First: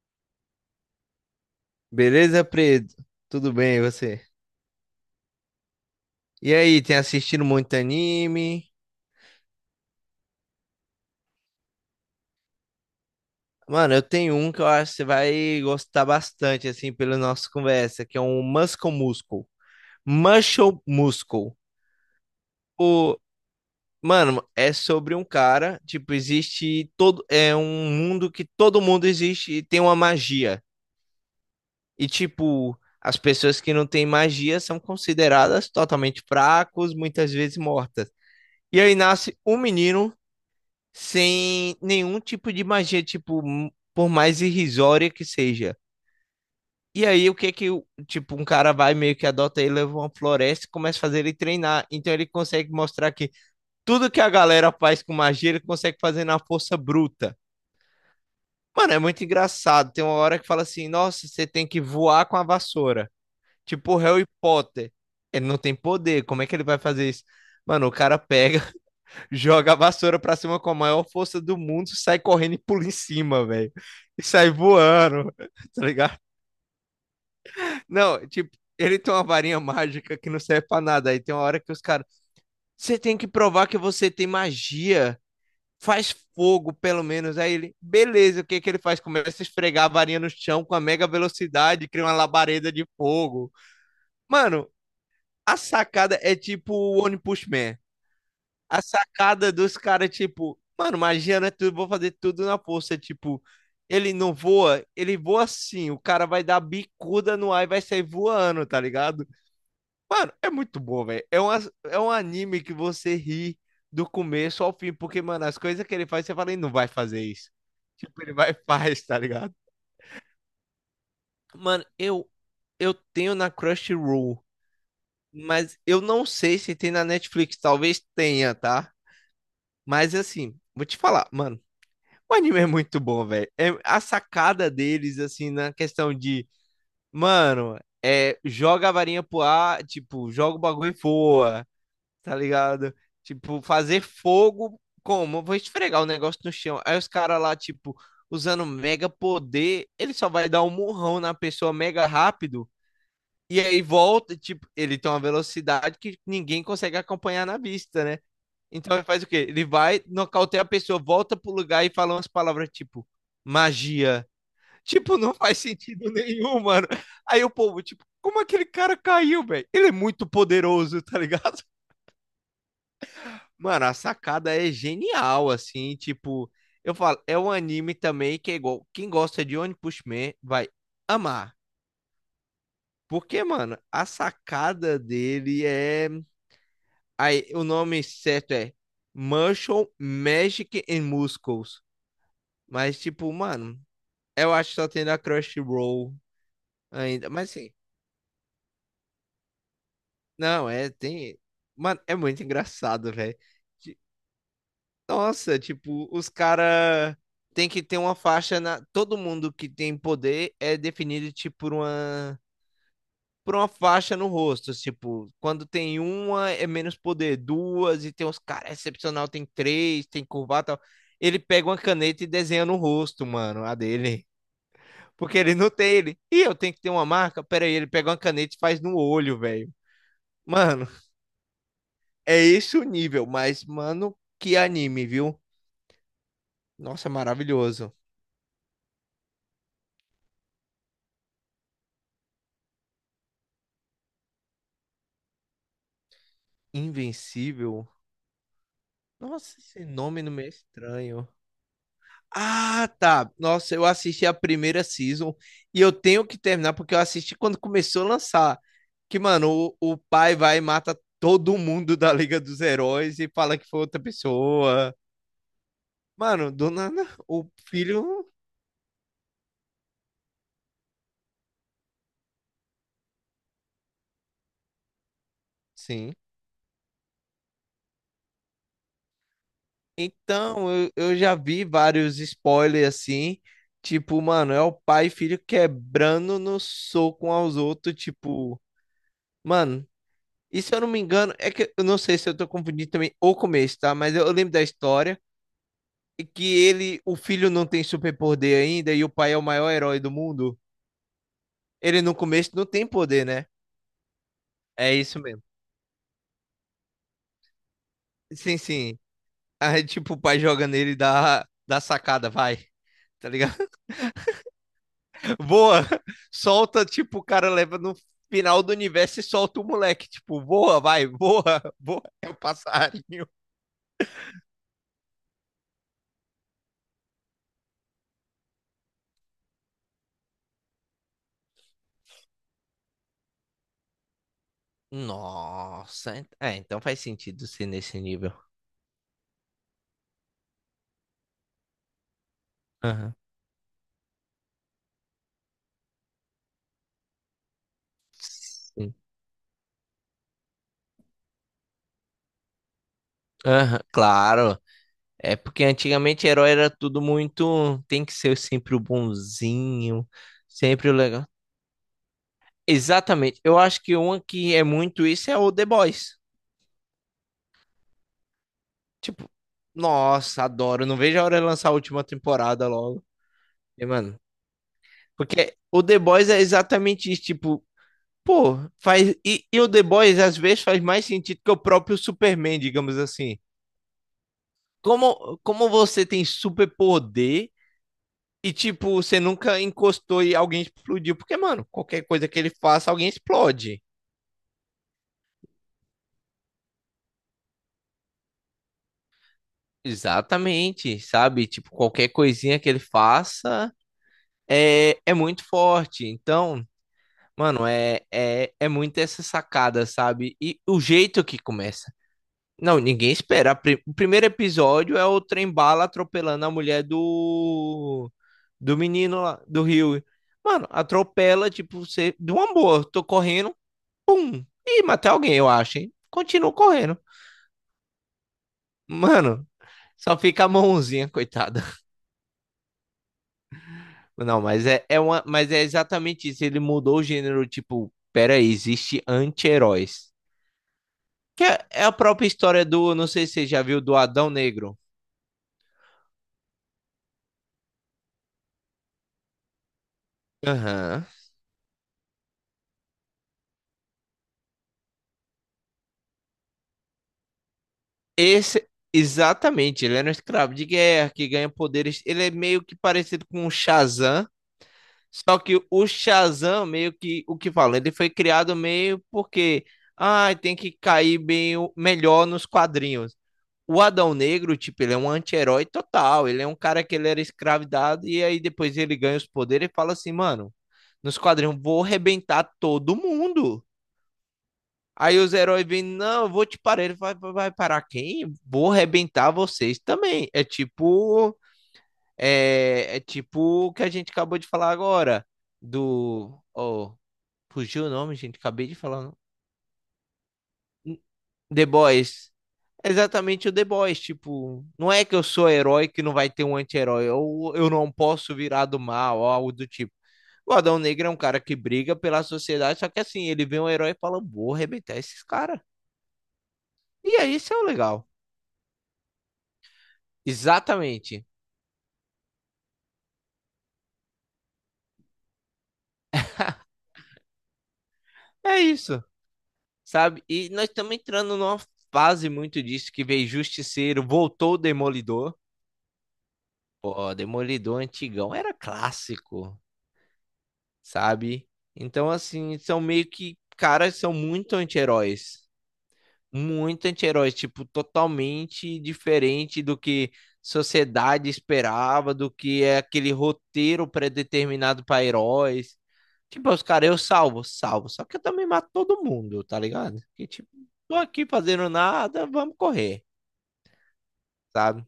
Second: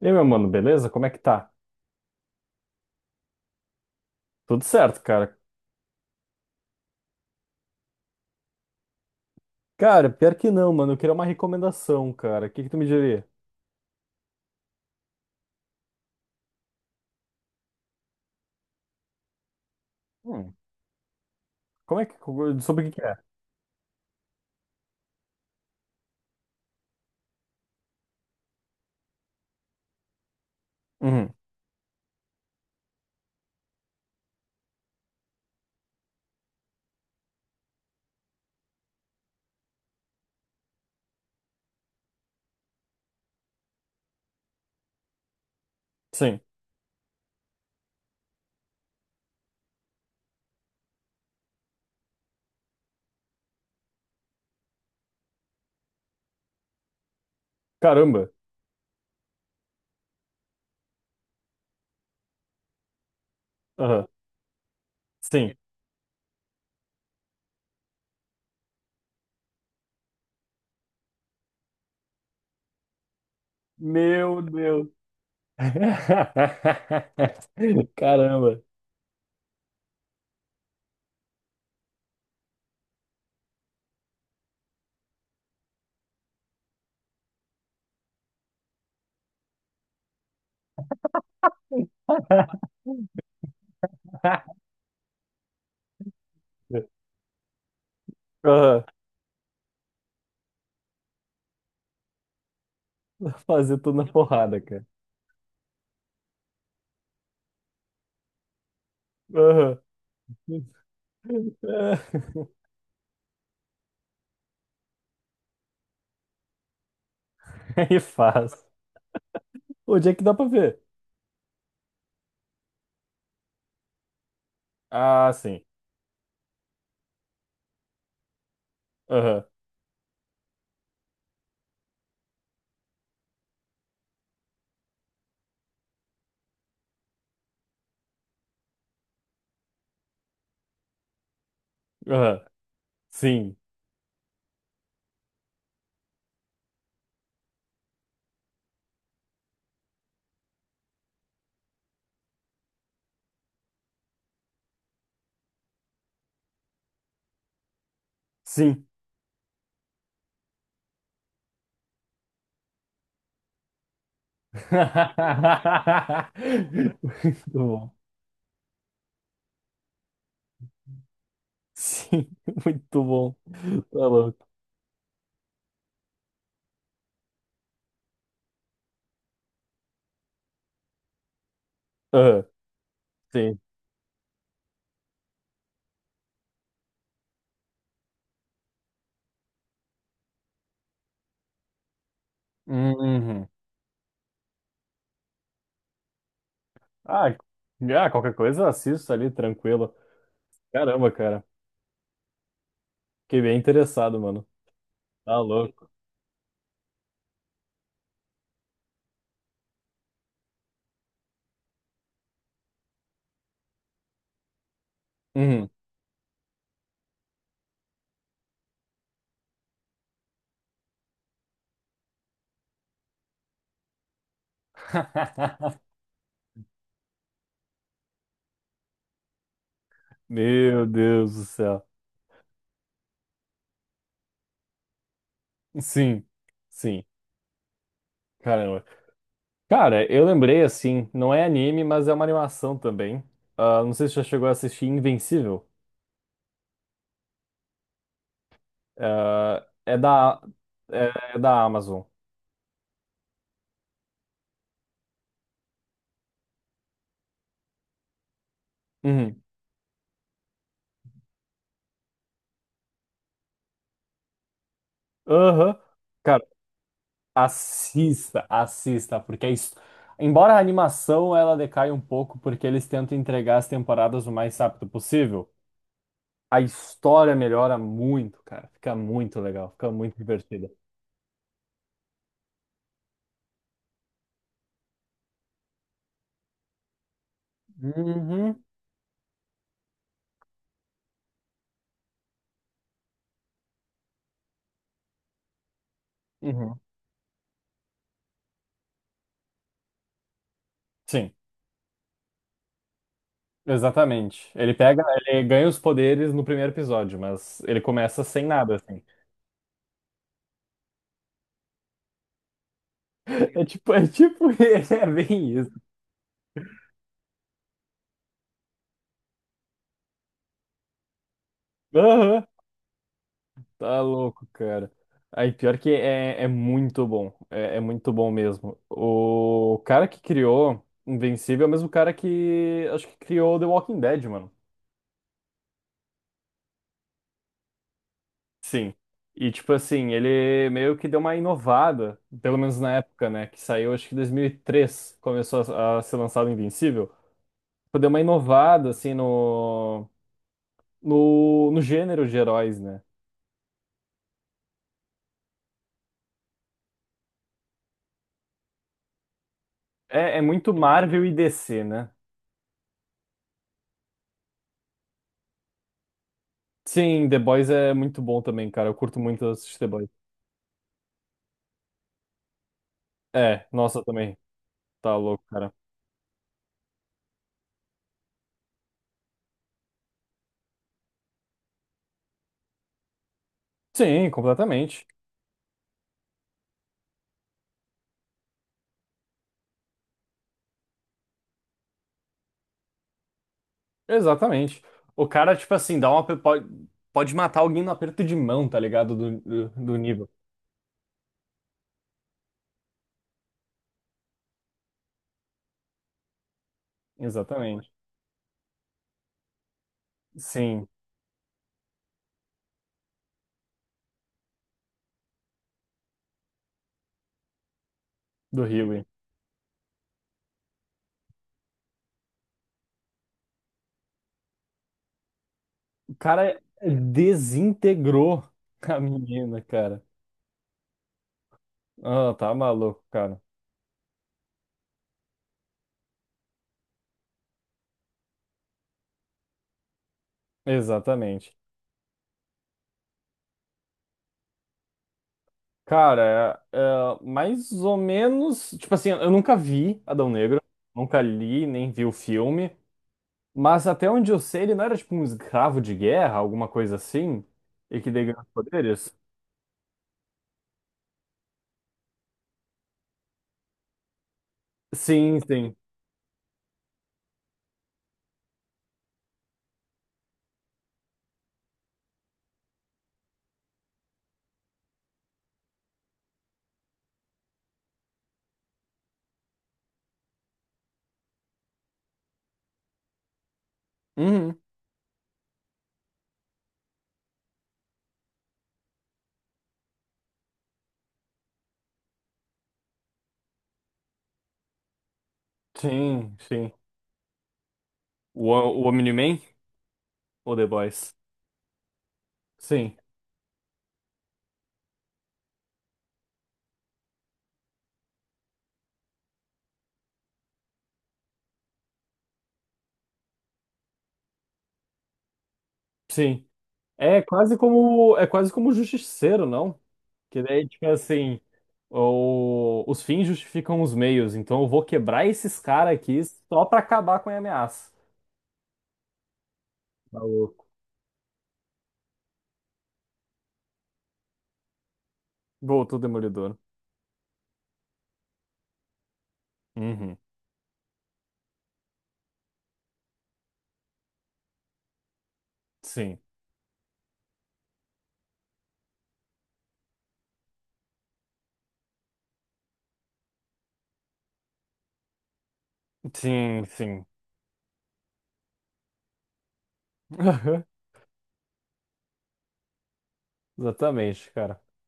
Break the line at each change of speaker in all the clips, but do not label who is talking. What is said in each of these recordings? E aí, meu mano, beleza? Como é que tá?
Beleza, Preto? Tudo bem, e você?
Tudo certo, cara.
E aí, tem assistido muito anime?
Cara, pior que não, mano. Eu queria uma recomendação, cara. O que que tu me diria?
Mano, eu tenho um que eu acho que você vai gostar bastante, assim, pela nossa conversa, que é um Muscle Muscle.
Hum.
Muscle Muscle.
Como é que... Sobre o que que é?
O... Mano, é sobre um cara, tipo, existe todo... É um mundo que todo mundo existe e tem uma magia.
Uhum.
E, tipo, as pessoas que não têm magia são consideradas totalmente fracos, muitas vezes mortas. E aí nasce um menino sem nenhum tipo de magia, tipo, por mais irrisória que seja.
Sim.
E aí, o que que, o- tipo, um cara vai meio que adota ele, leva uma floresta e começa a fazer ele treinar. Então, ele consegue mostrar que tudo que a galera faz com magia, ele consegue fazer na força bruta.
Caramba.
Mano, é muito engraçado. Tem uma hora que fala assim: nossa, você tem que voar com a vassoura. Tipo, o
Aham.
Harry Potter. Ele
Sim.
não tem poder, como é que ele vai fazer isso? Mano, o cara pega, joga a vassoura pra cima com a maior força do mundo, sai correndo e pula em cima, velho. E
Meu
sai
Deus.
voando, tá ligado? Não, tipo,
Caramba.
ele tem uma varinha mágica que não serve pra nada. Aí tem uma hora que os caras, você tem que provar que você tem magia. Faz fogo, pelo menos. Aí ele, beleza, o que que ele faz? Começa a esfregar a varinha no chão com a mega velocidade, cria uma labareda de fogo. Mano, a sacada é tipo o One Punch Man. A
Aham.
sacada dos caras, tipo, mano, magia não é tudo, vou fazer tudo na força. Tipo,
Fazer tudo na
ele não
porrada,
voa,
cara.
ele voa assim, o cara vai dar bicuda no ar e vai sair voando, tá ligado?
Aham.
Mano, é muito bom, velho. É, uma, é um anime que você ri do começo ao fim, porque, mano, as coisas que ele faz, você fala, ele não vai fazer isso.
Aí
Tipo, ele vai e
faz.
faz, tá ligado?
Onde é que dá pra ver?
Mano, eu tenho na Crunchyroll,
Ah, sim.
mas eu não sei se tem na Netflix, talvez tenha, tá?
Aham.
Mas assim, vou te falar, mano. O anime é muito bom, velho. É a sacada deles, assim, na questão de, mano, é, joga a varinha pro ar, tipo, joga o bagulho e voa, tá
Aham.
ligado?
Sim.
Tipo, fazer fogo como? Eu vou esfregar o negócio no chão. Aí os caras lá, tipo, usando mega poder, ele só vai dar um murrão na pessoa mega rápido. E aí volta, tipo, ele tem uma velocidade que ninguém consegue acompanhar na vista, né?
Sim.
Então ele faz o quê? Ele vai, nocauteia a pessoa, volta pro lugar e fala umas palavras tipo magia. Tipo, não faz sentido nenhum, mano. Aí o
Muito
povo,
bom.
tipo, como aquele cara caiu, velho? Ele é muito poderoso, tá ligado?
Sim, muito bom.
Mano, a
Tá louco.
sacada é genial, assim, tipo, eu falo, é um anime também que é igual, quem gosta de One Punch Man vai amar.
Ah,
Porque,
sim.
mano, a sacada dele é, aí o nome certo é Martial Magic and Muscles. Mas, tipo,
Uhum.
mano, eu acho que só tem da Crunchyroll ainda.
Ah,
Mas, assim,
ah, qualquer coisa eu assisto ali, tranquilo.
não, é,
Caramba,
tem...
cara.
Mano, é muito engraçado, velho.
Fiquei bem
Ti-
interessado, mano. Tá
Nossa,
louco.
tipo, os cara tem que ter uma faixa na... Todo mundo que tem poder é definido, tipo, por uma... Por uma faixa no rosto, tipo, quando
Uhum.
tem uma é menos poder, duas, e tem uns caras excepcional, tem três, tem curvado e tal. Ele pega uma caneta e desenha no rosto, mano, a dele. Porque ele não tem ele. E eu tenho que ter uma marca? Pera aí, ele pega uma caneta e faz no olho, velho.
Meu
Mano,
Deus do céu.
é esse o nível, mas, mano, que anime, viu?
Sim, sim.
Nossa, maravilhoso.
Caramba. Cara, eu lembrei assim, não é anime, mas é uma animação também. Ah, não sei se já chegou a assistir Invencível.
Invencível? Nossa,
É,
esse
é
nome não
da,
me é estranho.
é da Amazon.
Ah, tá. Nossa, eu assisti a primeira season e eu tenho que terminar porque eu assisti quando começou a lançar. Que,
Uhum.
mano, o pai vai e mata todo mundo da Liga dos Heróis e fala que foi outra pessoa.
Aham. Cara,
Mano, do nada, o filho.
assista, assista, porque é isso. Embora a animação ela decaia um pouco, porque eles tentam entregar as temporadas o mais rápido possível,
Sim.
a história melhora muito, cara. Fica muito legal, fica muito
Então,
divertida.
eu já vi vários spoilers assim, tipo, mano, é o pai e filho quebrando no soco um aos outros,
Uhum,
tipo, mano, e se eu não me engano, é que eu não sei se eu tô confundindo também o começo, tá? Mas eu lembro da história e que
uhum.
ele, o filho não tem superpoder ainda e o pai é o maior herói do mundo.
Sim,
Ele no começo não tem poder, né?
exatamente.
É isso
Ele
mesmo.
ganha os poderes no primeiro episódio, mas ele começa sem
Sim,
nada,
sim.
assim.
Aí, tipo, o pai joga nele e dá sacada, vai, tá
É
ligado?
tipo, é tipo, é bem isso.
Voa, solta, tipo, o cara leva no final do universo e solta o moleque, tipo, voa, vai, voa, voa, é o
Aham.
passarinho.
Tá louco, cara. Aí, pior que é muito bom. É muito bom mesmo. O cara que criou Invencível é o mesmo cara que acho que criou The Walking Dead, mano.
Nossa, é, então faz sentido ser nesse nível.
Sim. E, tipo assim, ele meio que deu uma inovada, pelo menos na
Aham.
época, né? Que saiu, acho que em 2003, começou a ser lançado Invencível. Tipo, deu uma inovada,
Sim.
assim, no, no gênero de heróis, né?
Aham, claro. É porque antigamente herói era tudo muito. Tem que ser sempre o bonzinho,
É muito
sempre o
Marvel
legal.
e DC, né?
Exatamente. Eu acho que uma que é muito isso é o The Boys.
Sim, The Boys é muito bom também, cara. Eu curto
Tipo,
muito assistir The Boys.
nossa, adoro. Não vejo a hora de lançar a última temporada logo.
É,
E,
nossa,
mano,
também. Tá louco,
porque
cara.
o The Boys é exatamente isso, tipo, pô, faz. E o The Boys às vezes faz mais sentido que o próprio Superman, digamos assim.
Sim, completamente.
Como você tem superpoder e, tipo, você nunca encostou e alguém explodiu? Porque, mano, qualquer coisa que ele faça, alguém explode.
Exatamente. O cara, tipo assim, dá uma. Pode matar alguém no aperto de mão, tá ligado? Do nível.
Exatamente, sabe? Tipo, qualquer coisinha que ele faça é muito forte. Então, mano,
Exatamente.
é muito essa sacada, sabe? E o
Sim,
jeito que começa. Não, ninguém espera. O primeiro episódio é o trem-bala atropelando a mulher do
do
do
Huey.
menino lá, do Rio. Mano, atropela, tipo, você, de uma boa, tô correndo, pum, e matei alguém, eu acho, hein?
O
Continuo
cara
correndo.
desintegrou a
Mano,
menina, cara.
só fica a mãozinha, coitada.
Ah, tá maluco, cara.
Não, mas é uma, mas é exatamente isso. Ele mudou o gênero, tipo, peraí, existe anti-heróis. Que
Exatamente.
é a própria história do, não sei se você já viu, do Adão Negro.
Cara, é mais ou menos. Tipo assim, eu nunca vi Adão Negro.
Aham.
Nunca li, nem vi o filme. Mas até onde eu sei, ele não era tipo um escravo de guerra, alguma coisa assim? E que daí ganhou os
Esse,
poderes?
exatamente, ele era um escravo de guerra que ganha poderes. Ele é meio que parecido com o Shazam, só
Sim,
que
sim.
o Shazam, meio que o que fala, ele foi criado meio porque ah, tem que cair bem melhor nos quadrinhos. O Adão Negro, tipo, ele é um anti-herói total. Ele é um cara que ele era escravidado e aí depois ele ganha os poderes e fala assim, mano, nos quadrinhos vou arrebentar todo mundo.
Uhum.
Aí os heróis vêm, não, eu vou te parar. Ele vai parar quem? Vou arrebentar vocês também. É tipo. É, é tipo o que a gente acabou de falar agora.
Sim,
Do.
sim.
Oh, fugiu o nome, gente.
O,
Acabei de
o
falar.
Omni-Man ou The Boys?
The Boys. É
Sim,
exatamente o The Boys. Tipo, não é que eu sou herói que não vai ter um anti-herói. Ou eu não posso virar do mal, ou algo do tipo. O Adão Negro é um cara que briga pela sociedade, só que assim, ele vê um herói e fala: vou arrebentar esses caras.
sim.
E aí, isso é o legal.
É quase como o Justiceiro, não? Que daí, tipo
Exatamente.
assim, os fins justificam os meios, então eu vou quebrar esses caras aqui só pra acabar com a ameaça.
É isso, sabe? E
Maluco.
nós estamos entrando numa fase muito disso que veio Justiceiro, voltou o Demolidor.
Voltou o Demolidor.
Pô, Demolidor antigão era clássico,
Uhum.
sabe? Então, assim, são meio que, caras são muito anti-heróis,
Sim.
muito anti-herói, tipo, totalmente diferente do que sociedade esperava, do que é aquele roteiro predeterminado para heróis. Tipo, os
Sim,
caras, eu
sim.
salvo, salvo. Só que eu também mato todo mundo, tá ligado? Que tipo, tô aqui fazendo nada, vamos correr,
Exatamente, cara.
sabe?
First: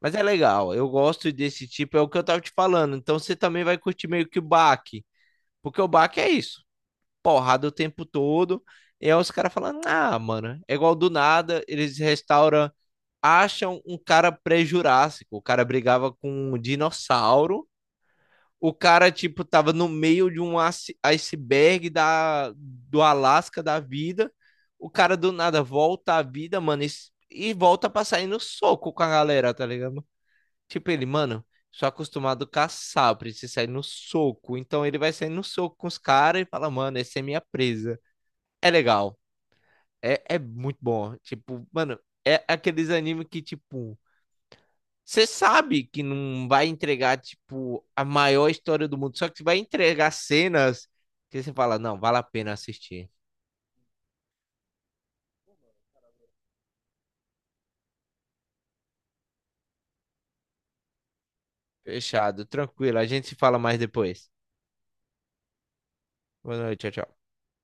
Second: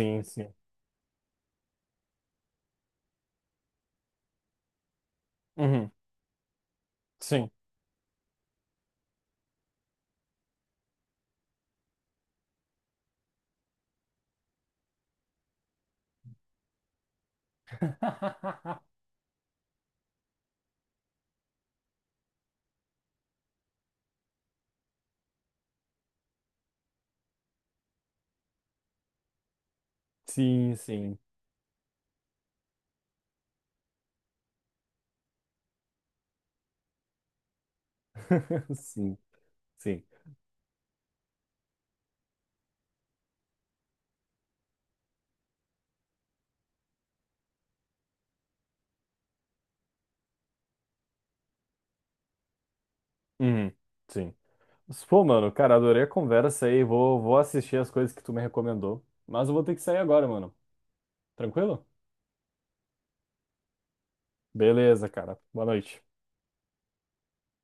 Mas é
sim.
legal, eu gosto desse tipo, é o que eu tava te falando. Então você também vai curtir meio que o baque, porque o
Uhum.
baque é isso,
Sim.
porrada o tempo todo. E aí os caras falando, ah, mano, é igual do nada, eles restauram, acham um cara pré-jurássico. O cara brigava com um dinossauro. O cara, tipo, tava no meio de um iceberg do Alasca da vida. O cara do nada volta à vida, mano, e volta pra sair no soco com a galera, tá ligado?
Sim,
Tipo, ele,
sim.
mano, sou acostumado a caçar, eu preciso sair no soco. Então ele vai sair no soco com os caras e fala, mano, essa é minha presa. É
Sim,
legal.
sim.
É, é muito bom. Tipo, mano, é aqueles animes que, tipo, você sabe que não vai entregar, tipo, a maior história do mundo, só que vai entregar cenas que você fala, não, vale a pena assistir.
Uhum. Sim. Mas, pô, mano, cara, adorei a conversa aí. Vou assistir as coisas que tu me recomendou. Mas eu vou ter que sair agora, mano. Tranquilo?
Fechado, tranquilo. A gente se fala mais depois.
Beleza, cara. Boa noite.
Boa noite, tchau, tchau.